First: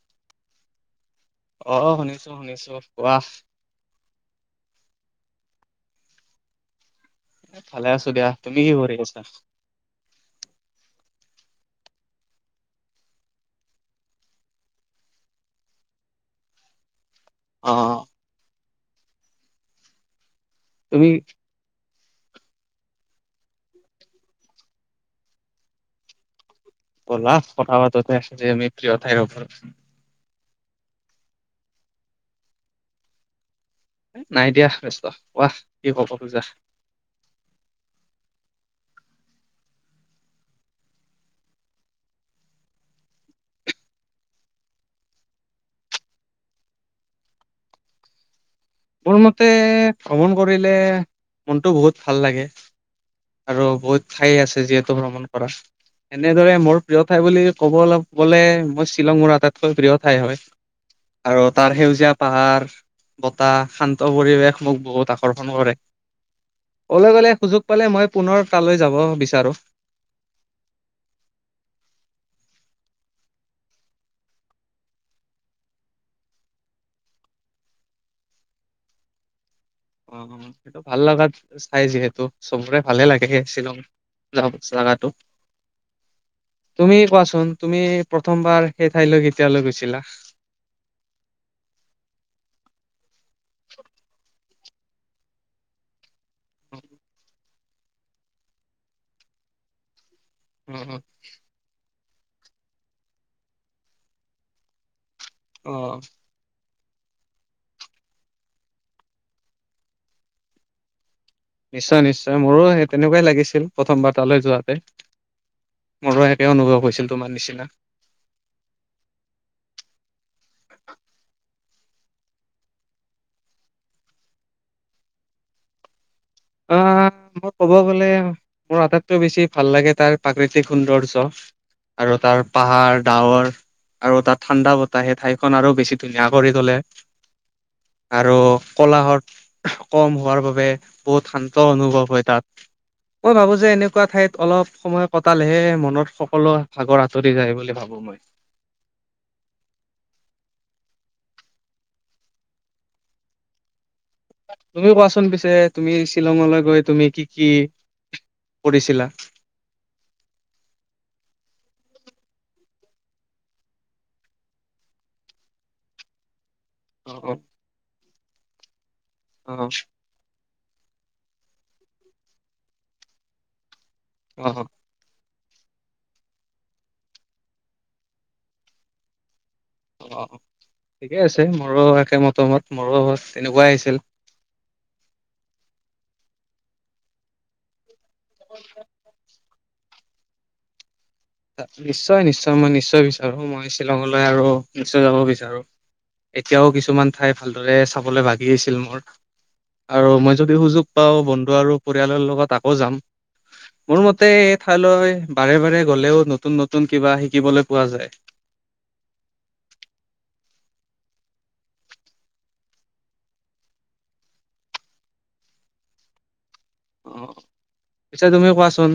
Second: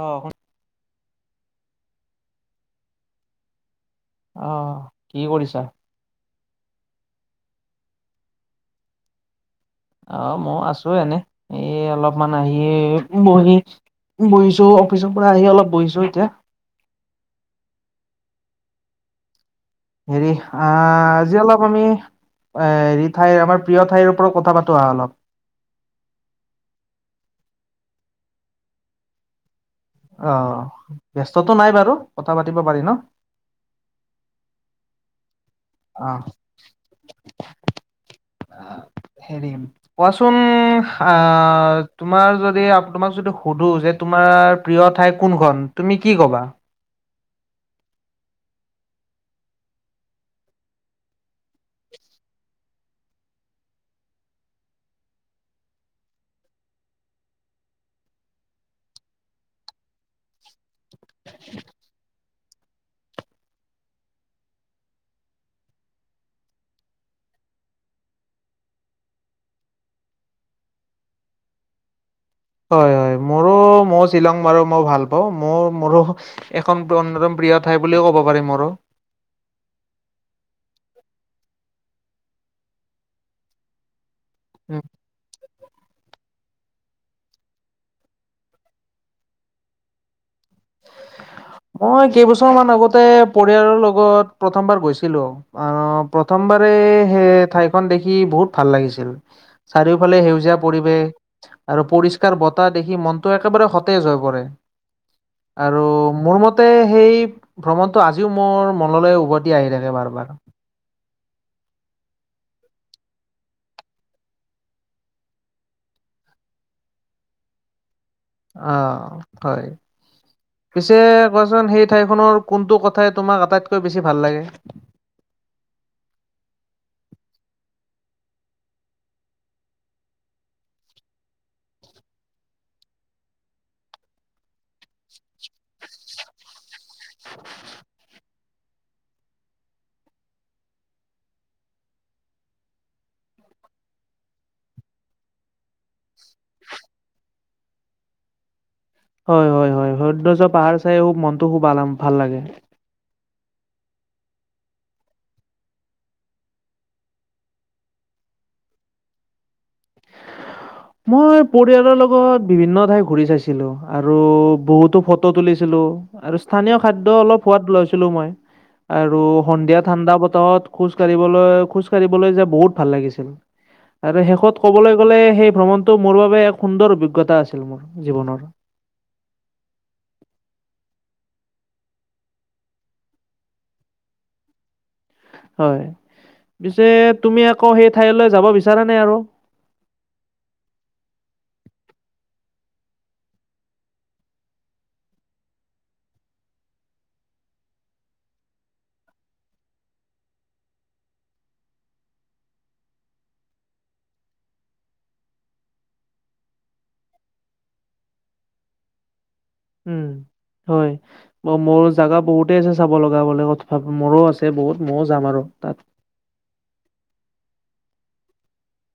অহ অ শুনিছো শুনিছো কোৱা? অহ কি কৰিছা। ভাল আছো দিয়া তুমি কি কৰি আছা। আহ মই আছো এনে এই অলপমান আহি বহি বহিছো অফিচৰ পৰা আহি অলপ বহিছো এতিয়া অ হেৰি তুমি আহ আজি অলপ আমি এ হেৰি ঠাইৰ আমাৰ প্ৰিয় ঠাইৰ ওপৰত কথা পাতো আহা অলপ ব'লা কথা পাতো‌ দে আমি প্ৰিয় ঠাইৰ ওপৰত অ ব্যস্ততটো নাই বাৰু কথা পাতিব পাৰি ন নাই দিয়া ব্যস্ত কোৱা। কি অ কব খোজা। হেৰি কোৱাচোন আহ তোমাৰ যদি তোমাক যদি সুধো যে তোমাৰ তোমাৰ প্ৰিয় ঠাই কোনখন তুমি কি কবা মোৰ মতে ভ্ৰমণ কৰিলে মনটো বহুত ভাল লাগে। আৰু বহুত ঠাই আছে যিহেতু ভ্ৰমণ কৰা এনেদৰে মোৰ প্ৰিয় ঠাই বুলি ক'বলৈ গলে মই শ্বিলঙৰ আটাইতকৈ প্ৰিয় ঠাই হয়। আৰু তাৰ সেউজীয়া পাহাৰ বত এটা শান্ত পৰিৱেশ মোক বহুত আকৰ্ষণ কৰে। কলে গ'লে সুযোগ পালে মই পুনৰ তালৈ যাব বিচাৰোঁ। [unintelligible] হয় হয় মোৰো। মই শ্বিলং বাৰু মই ভাল পাওঁ। মোৰ মোৰো এখন অন্যতম প্ৰিয় ঠাই বুলিও ক'ব পাৰি মোৰো। অ সেইটো ভাল লগাত চাই যিহেতু চবৰে ভালে লাগে সে শ্বিলং। উম, জাগাটো তুমি কোৱাচোন তুমি প্ৰথমবাৰ সেই ঠাইলৈ কেতিয়ালৈ গৈছিলা? মই কেইবছৰ মান আগতে পৰিয়ালৰ লগত প্ৰথমবাৰ গৈছিলো অহ প্ৰথমবাৰে সেই ঠাইখন দেখি বহুত ভাল লাগিছিল। চাৰিওফালে সেউজীয়া অ পৰিৱেশ আৰু পৰিষ্কাৰ বতাহ দেখি মনটো একেবাৰে সতেজ হৈ পৰে অ আৰু মোৰ মতে সেই ভ্ৰমণটো আজিও মোৰ মনলৈ উভতি আহি থাকে বাৰ বাৰ। নিশ্চয় নিশ্চয় মোৰো সেই তেনেকুৱাই লাগিছিল প্ৰথমবাৰ তালৈ যোৱাতে। মোৰো একে অনুভৱ হৈছিল তোমাৰ নিচিনা। আহ হয়। পিছে কোৱাচোন সেই ঠাইখনৰ কোনটো কথাই তোমাক আটাইতকৈ বেছি ভাল লাগে? [unintelligible] মই ক'ব গলে মোৰ আটাইতকৈ বেছি ভাল লাগে তাৰ প্ৰাকৃতিক সৌন্দৰ্য। আৰু তাৰ পাহাৰ ডাৱৰ আৰু তাত ঠাণ্ডা বতাহ সেই ঠাইখন আৰু বেছি ধুনীয়া কৰি তলে। [unintelligible] আৰু কলাহল কম হোৱাৰ বাবে বহুত শান্ত অনুভৱ হয় তাত। মই ভাবো যে এনেকুৱা ঠাইত অলপ সময় কটালেহে মনত সকলো ভাগৰ আঁতৰি যায় বুলি ভাবো মই। [unintelligible] হয় হয় হয় সন্দৰ্য্য পাহাৰ চাই খুব মনটো খুব ভাল লাগে। তুমিও কোৱাচোন পিছে তুমি শ্বিলঙলৈ গৈ তুমি কি কি কৰিছিলা? মই পৰিয়ালৰ লগত বিভিন্ন ঠাই ঘূৰি চাইছিলো আৰু বহুতো ফটো তুলিছিলো। আৰু স্থানীয় খাদ্য অ', অলপ সোৱাদ লৈছিলো মই। আৰু অ', সন্ধিয়া ঠাণ্ডা বতাহত খোজ কাঢ়িবলৈ খোজ কাঢ়িবলৈ যে বহুত ভাল লাগিছিল। আৰু শেষত অ', ক'বলৈ গ'লে সেই ভ্ৰমণটো মোৰ বাবে এক সুন্দৰ অভিজ্ঞতা আছিল মোৰ জীৱনৰ। অ ঠিকে আছে মোৰো একে মতামত মোৰো তেনেকুৱাই আহিছিল। [unintelligible] হয় পিছে তুমি আকৌ সেই ঠাইলৈ যাব বিচাৰা নে আৰু? নিশ্চয় নিশ্চয় মই নিশ্চয় বিচাৰো মই শ্বিলঙলৈ আৰু নিশ্চয় যাব বিচাৰো। এতিয়াও কিছুমান ঠাই ভালদৰে চাবলৈ ভাগি আছিল মোৰ। আৰু মই যদি সুযোগ পাওঁ বন্ধু আৰু পৰিয়ালৰ লগত আকৌ যাম। মোৰ মতে এই ঠাইলৈ বাৰে বাৰে গ'লেও নতুন নতুন কিবা শিকিবলৈ পোৱা যায়। উম। হয় মোৰ জাগা বহুতে আছে চাব লগালে মোৰো আছে বহুত মইও যাম আৰু। তাত অ পিছে তুমি কোৱাচোন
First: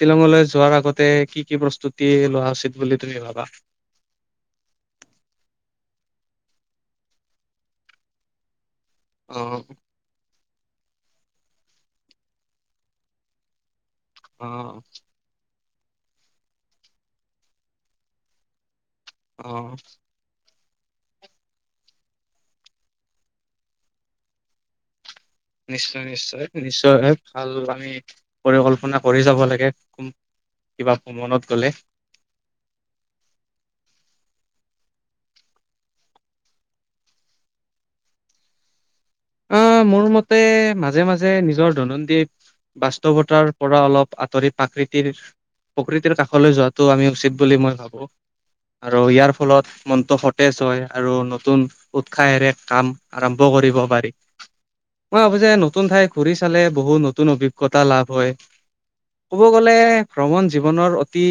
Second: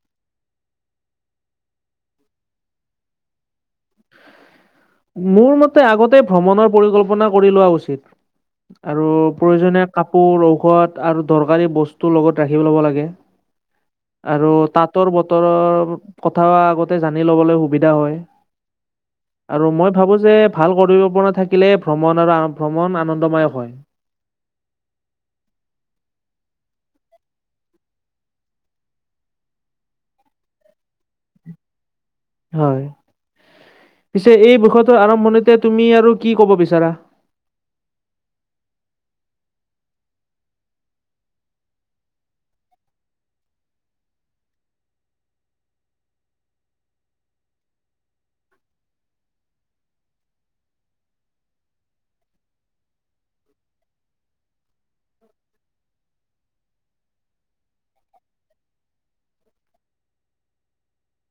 শ্বিলঙলৈ যোৱাৰ আগতে কি কি প্ৰস্তুতি লোৱা উচিত বুলি তুমি ভাবা? [unintelligible] মোৰ মতে আগতে ভ্ৰমণৰ পৰিকল্পনা কৰি লোৱা উচিত। আৰু অ প্ৰয়োজনীয় কাপোৰ সোৱাদ আৰু দৰকাৰী বস্তু লগত ৰাখি ল'ব লাগে অ আৰু তাঁতৰ বতৰৰ কথা আগতে জানি ল'বলৈ সুবিধা হয় অ আৰু মই ভাবো যে ভাল কৰিব পৰা থাকিলে ভ্ৰমণ আৰু ভ্ৰমণ আনন্দমায়ক হয়। নিশ্চয় নিশ্চয় নিশ্চয় ভাল আমি পৰিকল্পনা কৰি যাব লাগে। কিবা ভ্ৰমণত গলে হয় পিছে এই বৰ্ষটোৰ আৰম্ভণিতে তুমি আৰু কি ক'ব বিচাৰা [inaudible] অ মোৰ মতে মাজে মাজে নিজৰ দৈনন্দিন বাস্তৱতাৰ পৰা অলপ আঁতৰি প্ৰাকৃতিৰ প্ৰকৃতিৰ কাষলৈ যোৱাটো আমি উচিত বুলি মই ভাবো। আৰু ইয়াৰ ফলত মনটো সতেজ হয় আৰু নতুন উৎসাহেৰে কাম আৰম্ভ কৰিব পাৰি মই ভাবো যে নতুন ঠাইত ঘূৰি চালে বহুত নতুন অভিজ্ঞতা লাভ হয়। ক'ব গ'লে ভ্ৰমণ জীৱনৰ অতি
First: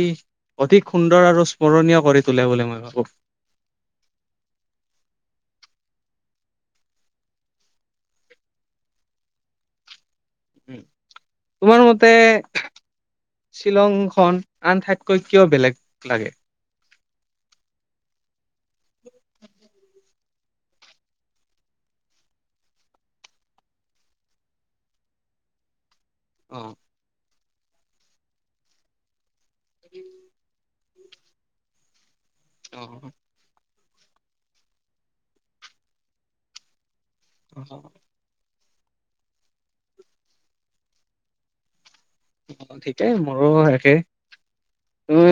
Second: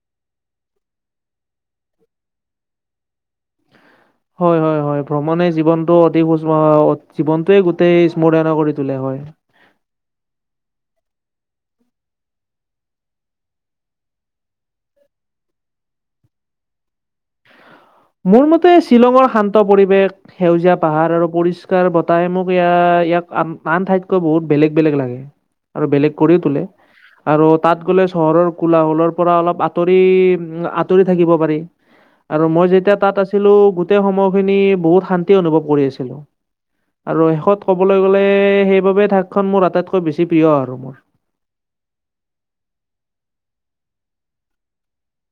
অধিক সুন্দৰ আৰু স্মৰণীয় কৰি তোলে বুলি মই ভাবোঁ। হয় হয় হয় ভ্ৰমণে জীৱনটো অতি [unintelligible] জীৱনটোৱে গোটেই স্মৰণীয় কৰি তোলে হয়। হয় [inaudible] তোমাৰ মতে শ্বিলংখন আন ঠাইতকৈ কিয় বেলেগ লাগে মোৰ মতে শ্বিলঙৰ শান্ত পৰিৱেশ, সেউজীয়া পাহাৰ আৰু পৰিষ্কাৰ বতাহে মোক ইয়া ইয়াক আন আন ঠাইতকৈ বহুত বেলেগ বেলেগ লাগে। আৰু বেলেগ কৰি তোলে অ', আৰু তাত গ'লে চহৰৰ কোলাহলৰ পৰা অলপ আঁতৰি আত- তৰি থাকিব পাৰি আৰু মই যেতি যেতিয়া অ', তাত আছিলো গোটেই সময়খিনি বহুত শান্তি অনুভৱ কৰি আছিলো। আৰু শেষত অ', ক'বলৈ গ'লে সেই সেইবাবে ঠাইখন মোৰ আটাইতকৈ বেছি প্ৰিয় আৰু মোৰ। অ ঠিকেই মোৰো একেই।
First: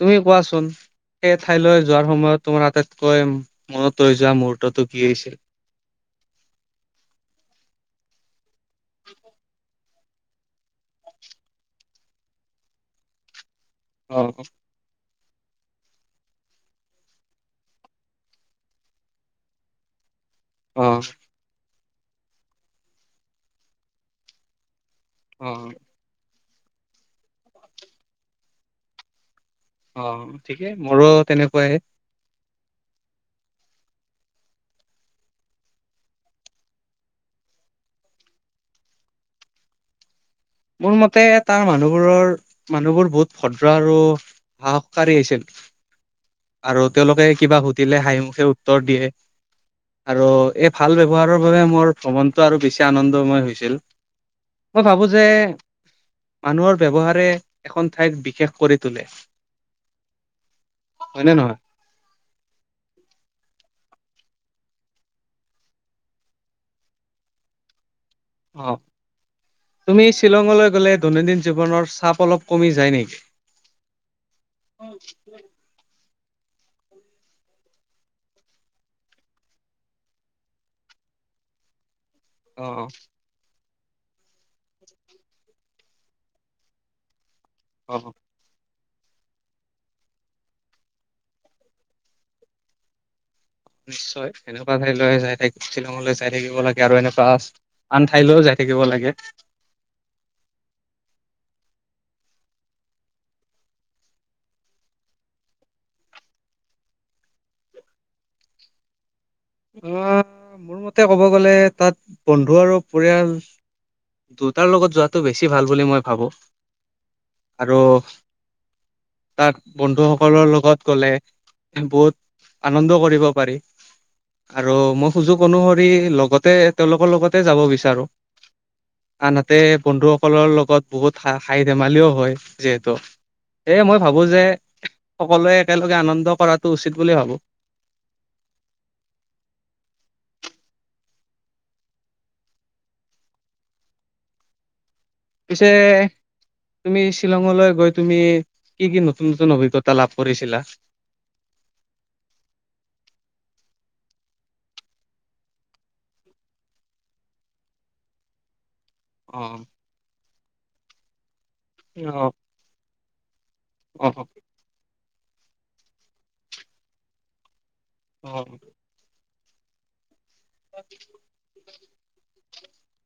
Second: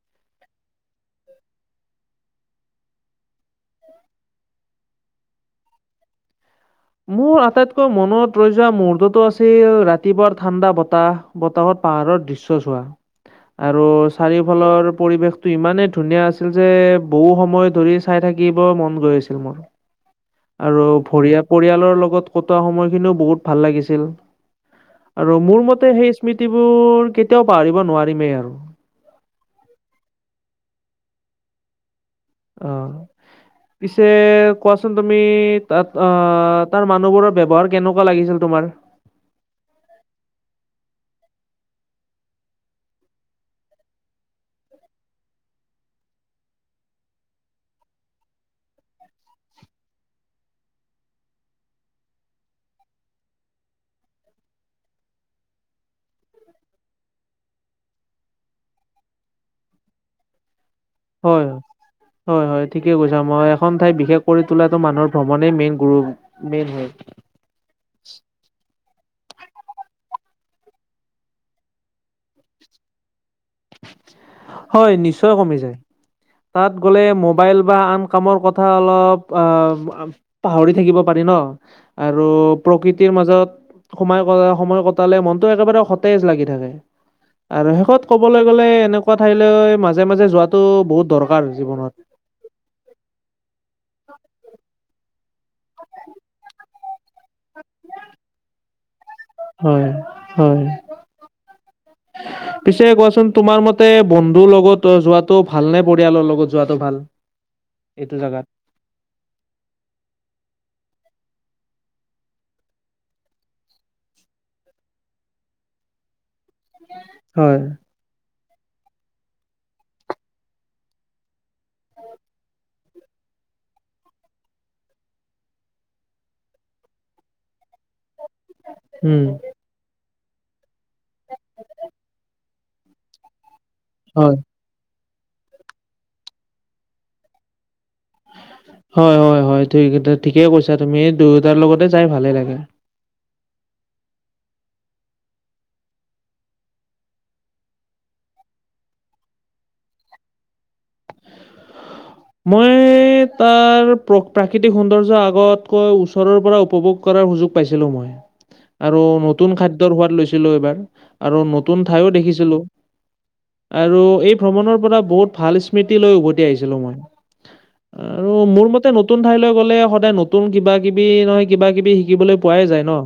তুমি কোৱাচোন সেই ঠাইলৈ যোৱাৰ সময়ত তোমাৰ আটাইতকৈ মনত ৰৈ যোৱা মুহুৰ্তটো কি আইছিল? [inaudible] মোৰ আটাইতকৈ মনত ৰৈ যোৱা মহুৰ্ততটো আছিল ৰাতি ৰাতিপুৱাৰ ঠাণ্ডা বতাহ, বতাহত পাহাৰৰ দৃশ্য চোৱা। আৰু অ', চাৰিওফালৰ পৰিৱেশ টো ইমানেই ধুনীয়া আছিল যে বহু সময় ধৰি চাই থাকিব মন গৈ আছিল মোৰ। আৰু অ', ভৰিয়া পৰিয়ালৰ লগত কটোৱা সময়খিনিও বহুত ভাল লাগিছিল। আৰু মোৰ অ', মতে সেই স্মৃতিবোৰ কেতিয়াও পাহৰিব নোৱাৰিমেই আৰু। অ ঠিকেই মোৰো তেনেকুৱাই। অ পিছে কোৱাচোন তুমি তাত আহ তাৰ মানুহবোৰৰ ব্যৱহাৰ কেনেকুৱা লাগিছিল তোমাৰ [inaudible] মোৰ মতে তাৰ মানুহবোৰৰ মানুহবোৰ বহুত ভদ্ৰ আৰু সাহকাৰী আইছিল। আৰু তেওঁলোকে কিবা সুধিলে হাঁহিমুখে উত্তৰ দিয়ে, আৰু এই ভাল ব্যৱহাৰৰ বাবে মোৰ ভ্ৰমণটো আৰু বেছি আনন্দময় হৈছিল। মই ভাবো যে মানুহৰ ব্যৱহাৰে এখন ঠাইক বিশেষ কৰি তোলে। হয়নে হয়। নহয়? হয় হয় ঠিকে কৈছা মই এখন ঠাই বিশেষ কৰি তোলাটো মানুহৰ ভ্ৰমণেই মেইন গুৰু মেইন হয় [inaudible] অহ। তুমি শ্বিলঙলৈ গলে দৈনন্দিন জীৱনৰ চাপ অলপ কমি যায় নেকি? হয় নিশ্চয় কমি যায়। তাত গলে মোবাইল বা আন কামৰ কথা অলপ পাহৰি থাকিব পাৰি। ন আৰু অ প্ৰকৃতিৰ মাজত। সোমাই ক সময় কটালে মনতটো একেবাৰে সতেজ লাগি থাকে আৰু অ শেষত ক। গলে এনেকুৱা ঠাইলৈ মাজে মাজে যোৱাাতটো বহুত দৰকাৰ জীৱনত। নিশ্চয় এনেকুৱা ঠাইলৈ চাই থাকিব শ্বিলংলৈ যাই থাকিব লাগে। আৰু এনেকুৱা আন ঠাইলৈও যাই থাকিব লাগে। হয় হয়। [unintelligible] পিছে কোৱাচোন তোমাৰ মতে বন্ধুৰ লগত যোৱাটো ভাল নে পৰিয়ালৰ লগত যোৱাটো ভাল। এইটো জেগাত। অ মোৰ মতে ক'ব গ'লে তাত বন্ধু আৰু পৰিয়াল। দুটাৰ লগত যোৱাটো বেছি ভাল বুলি মই ভাবো। হয়। আৰু তাত বন্ধু সকলৰ লগত গলে বহুত। আনন্দ কৰিব পাৰি। আৰু মই সুযোগ অনুসৰি লগতে তেওঁলোকৰ লগতে যাব বিচাৰো। উম আনহাতে বন্ধু। সকলৰ লগত বহুতা খাঁ ধেমালিও হয় যিহেতু সেয়ে মই ভাবো হয়। যে। সকলোৱে একেলগে আনন্দ কৰাটো উচিত বুলি ভাবো। হয় হয় হয় ঠিক ঠিকেই কৈছা তুমি দুয়োটাৰ লগতে যাই ভালে লাগে। [unintelligible] পিছে। তুমি শ্বিলঙলৈ গৈ তুমি কি কি নতুন নতুন অভিজ্ঞতা লাভ কৰিছিলা। [unintelligible] মই। তাৰ প্ৰ প্ৰাকৃতিক সৌন্দৰ্য আগতকৈ ওচৰৰ পৰা উপভোগ কৰাৰ সুযোগ পাইছিলো মই। [unintelligible] আৰু নতুন খাদ্যৰ সোৱাদ লৈছিলো এইবাৰ আৰু নতুন ঠাইো অ', দেখিছিলোঁ। আৰু অ', এই ভ্ৰমণৰ পৰা বহুত ভাল স্মৃতি লৈ উভতি আহিছিলো মই। আৰু অ', অ'। মোৰ মতে নতুন ঠাইলৈ গ'লে সদায় নতুন কিবা কিবি নহয় কিবা কিবি শিকিবলৈ। পোৱাই যায় ন।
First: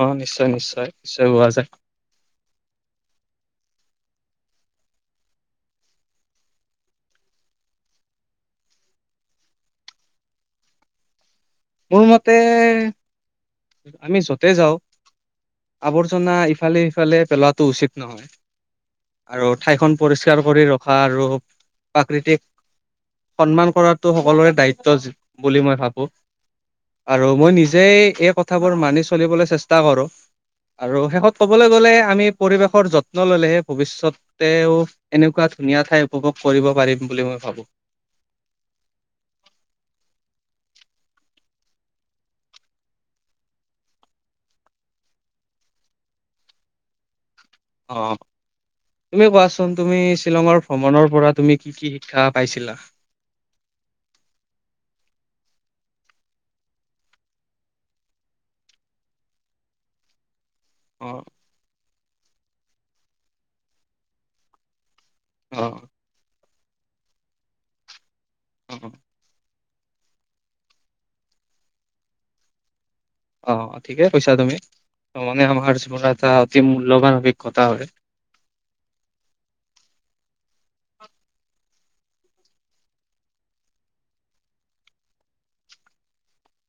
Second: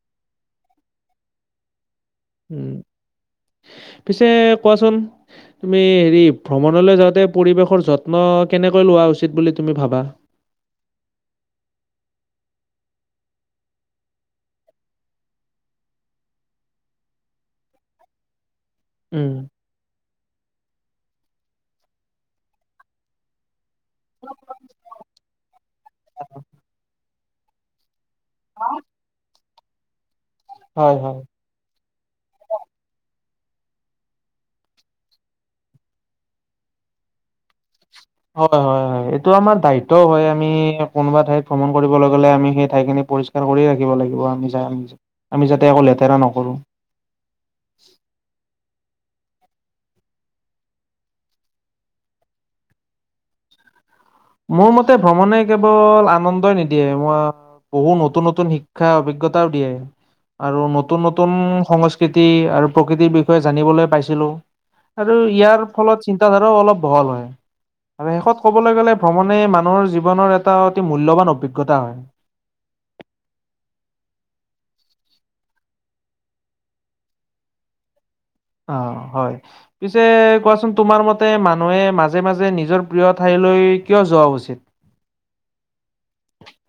অ নিশ্চয় নিশ্চয় নিশ্চয় হোৱা যায়। উম পিছে কোৱাচোন। তুমি হেৰি ভ্ৰমণলৈ যাওঁতে পৰিৱেশৰ যত্ন কেনেকৈ লোৱা উচিত বুলি তুমি ভাবা। মোৰ মতে আমি য'তে যাওঁ। আৱৰ্জনা ইফালে সিফালে পেলোৱাটো উচিত নহয় উম, আৰু ঠাইখন। পৰিষ্কাৰ কৰি ৰখা আৰু প্ৰাকৃতিক সন্মান। কৰাটো সকলোৰে দায়িত্ব বুলি মই ভাবো। আৰু মই নিজেই এই কথাবোৰ মানি চলিবলৈ চেষ্টা কৰোঁ। হয়, আৰু হয়। শেষত ক'বলৈ গ'লে আমি পৰিৱেশৰ যত। যত্ন ললেহে ভৱিষ্যতেও এনেকুৱা ধুনীয়া ঠাই উপভোগ কৰিব পাৰিম বুলি মই ভাবো। হয় হয় হয় এইটো আমাৰ দায়িত্বও হয় আমি কোনোবা ঠাইত ভ্ৰমণ কৰিব লগলে আমি সেই ঠাইখিনি। পৰিষ্কাৰ কৰিয়ে ৰাখিব লাগিব আমি য আমি যাতে আকৌ লেতেৰা নকৰো। [unintelligible] অ তুমি কোৱাচোন তুমি শ্বিলঙৰ ভ্ৰমণৰ পৰা তুমি কি কি শিক্ষা পাইছিলা? [inaudible] মোৰ মতে ভ্ৰমণে কেৱল আনন্দই নিদিয়ে, মই বহুত নতুন নতুন শিক্ষা অভিজ্ঞতা দিয়ে। আৰু নতুন অ', নতুন সংস্কৃতি আৰু প্ৰকৃতিৰ বিষয়ে জানিবলৈ পাইছিলো। আৰু ইয়াৰ অ', ফলত চিন্তা ধাৰাও অলপ বহল হয় আৰু শেষত ক'বলৈ অ'। গ'লে মানে মানুহৰ জীৱনৰ এটা অতি মূল্যবান অভিজ্ঞতা হয়। অ ঠিকে কৈছা তুমি। মানে আমাৰ জীৱনৰ এটা অতি মূল্যবান অভিজ্ঞতা হয়। অ হয় পিছে কোৱাচোন তোমাৰ মতে মানুহে মাজে মাজে নিজৰ প্ৰিয় ঠাই লৈ কিয় যোৱা উচিত? [unintelligible]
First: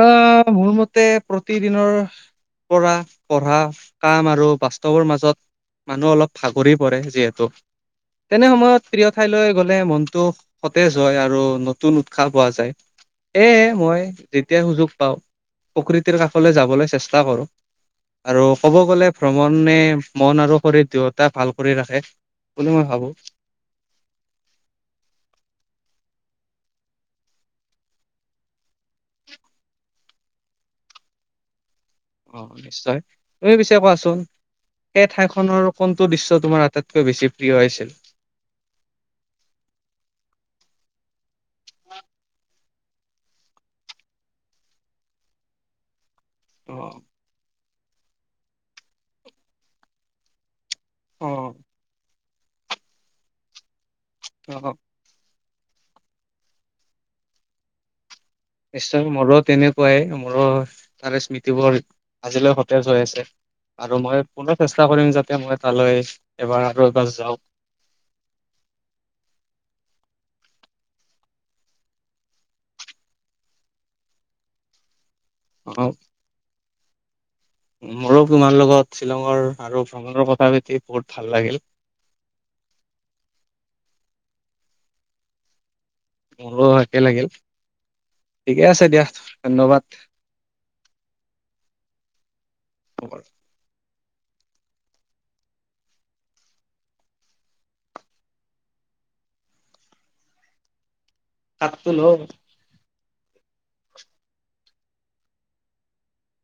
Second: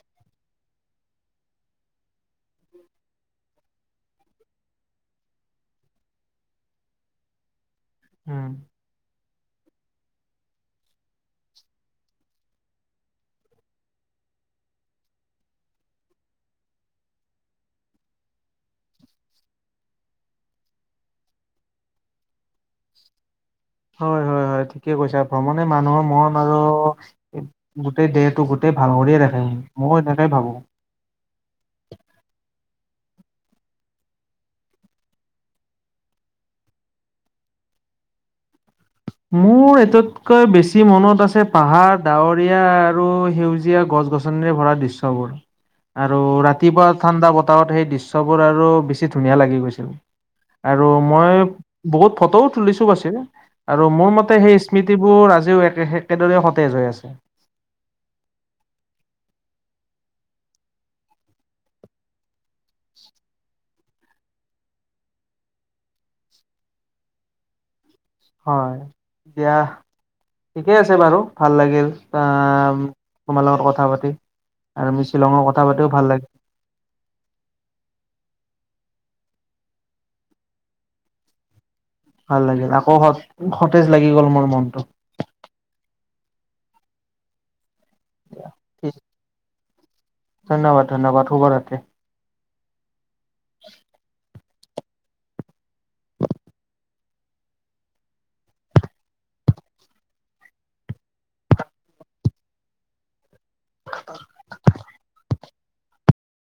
আহ মোৰ মতে প্ৰতিদিনৰ। পৰা পঢ়া কাম আৰু বাস্তৱৰ মাজত। মানুহ অলপ ভাগৰি পৰে যিহেতু তেনে উম সময়ত প্ৰিয়। ঠাইলৈ গ'লে মনটো সতেজ হয় আৰু নতুন উৎসাহ পোৱা যায়। এ মই যেতিয়া সুযোগ পাওঁ প্ৰকৃতিৰ কাষলৈ যাবলৈ চেষ্টা কৰো। আৰু কব গ'লে ভ্ৰমণে মন আৰু শৰীৰ দুয়োটা ভাল কৰি ৰাখে। বুলি মই ভাবো। হয় হয়। হয় ঠিকে কৈছা ভ্ৰমণে মানুহৰ মন আৰু গোটেই দেহটো গোটেই ভাল কৰিয়ে ৰাখে। মইও এনেকে ভাবো। অ নিশ্চয় তুমি পিছে কোৱাচোন। সেই ঠাইখনৰ কোনটো দৃশ্য তোমাৰ আটাইতকৈ বেছি প্ৰিয় হৈছিল? মোৰ এটতকৈ বেছি মনত আছে পাহাৰ, ডাৱৰীয়া আৰু সেউজীয়া গছ গছনিৰে ভৰা দৃশ্যবোৰ। আৰু ৰাতিপুৱা অ', ঠাণ্ডা বতাহত সেই দৃশ্যবোৰ আৰু বেছি ধুনীয়া লাগি গৈছিল। আৰু মই অ', বহুত ফটোও তুলিছো পাছে। আৰু মোৰ মতে সেই অ'। স্মৃতিবোৰ আজিও একেদৰে সতেজ হৈ আছে। নিশ্চয় মোৰো তেনেকুৱাই মোৰো তাৰে স্মৃতিবোৰ আজিলৈ সতেজ হৈ আছে। আৰু মই পুনৰ চেষ্টা কৰিম যাতে মই তালৈ এবাৰ আৰু এবাৰ যাওঁ। হয় এতিয়া ঠিকেই আছে বাৰু ভাল লাগিল আহ তোমাৰ লগত কথা পাতি আৰু মিচ শ্বিলঙত কথা অ পাতিও ভাল লাগিল। মোৰো তোমাৰ লগত শ্বিলঙৰ আৰু ভ্ৰমণৰ কথা পাতি বহুত ভাল লাগিল। ভাল লাগিল আকৌ সতেজ লাগি গল মোৰ মনটো। মোৰো একে লাগিল ঠিকে আছে দিয়া ধন্যবাদ। ধন্যবাদ ধন্যবাদ শুভৰাত্ৰি [unintelligible] [unintelligible] থাকতুল [unintelligible]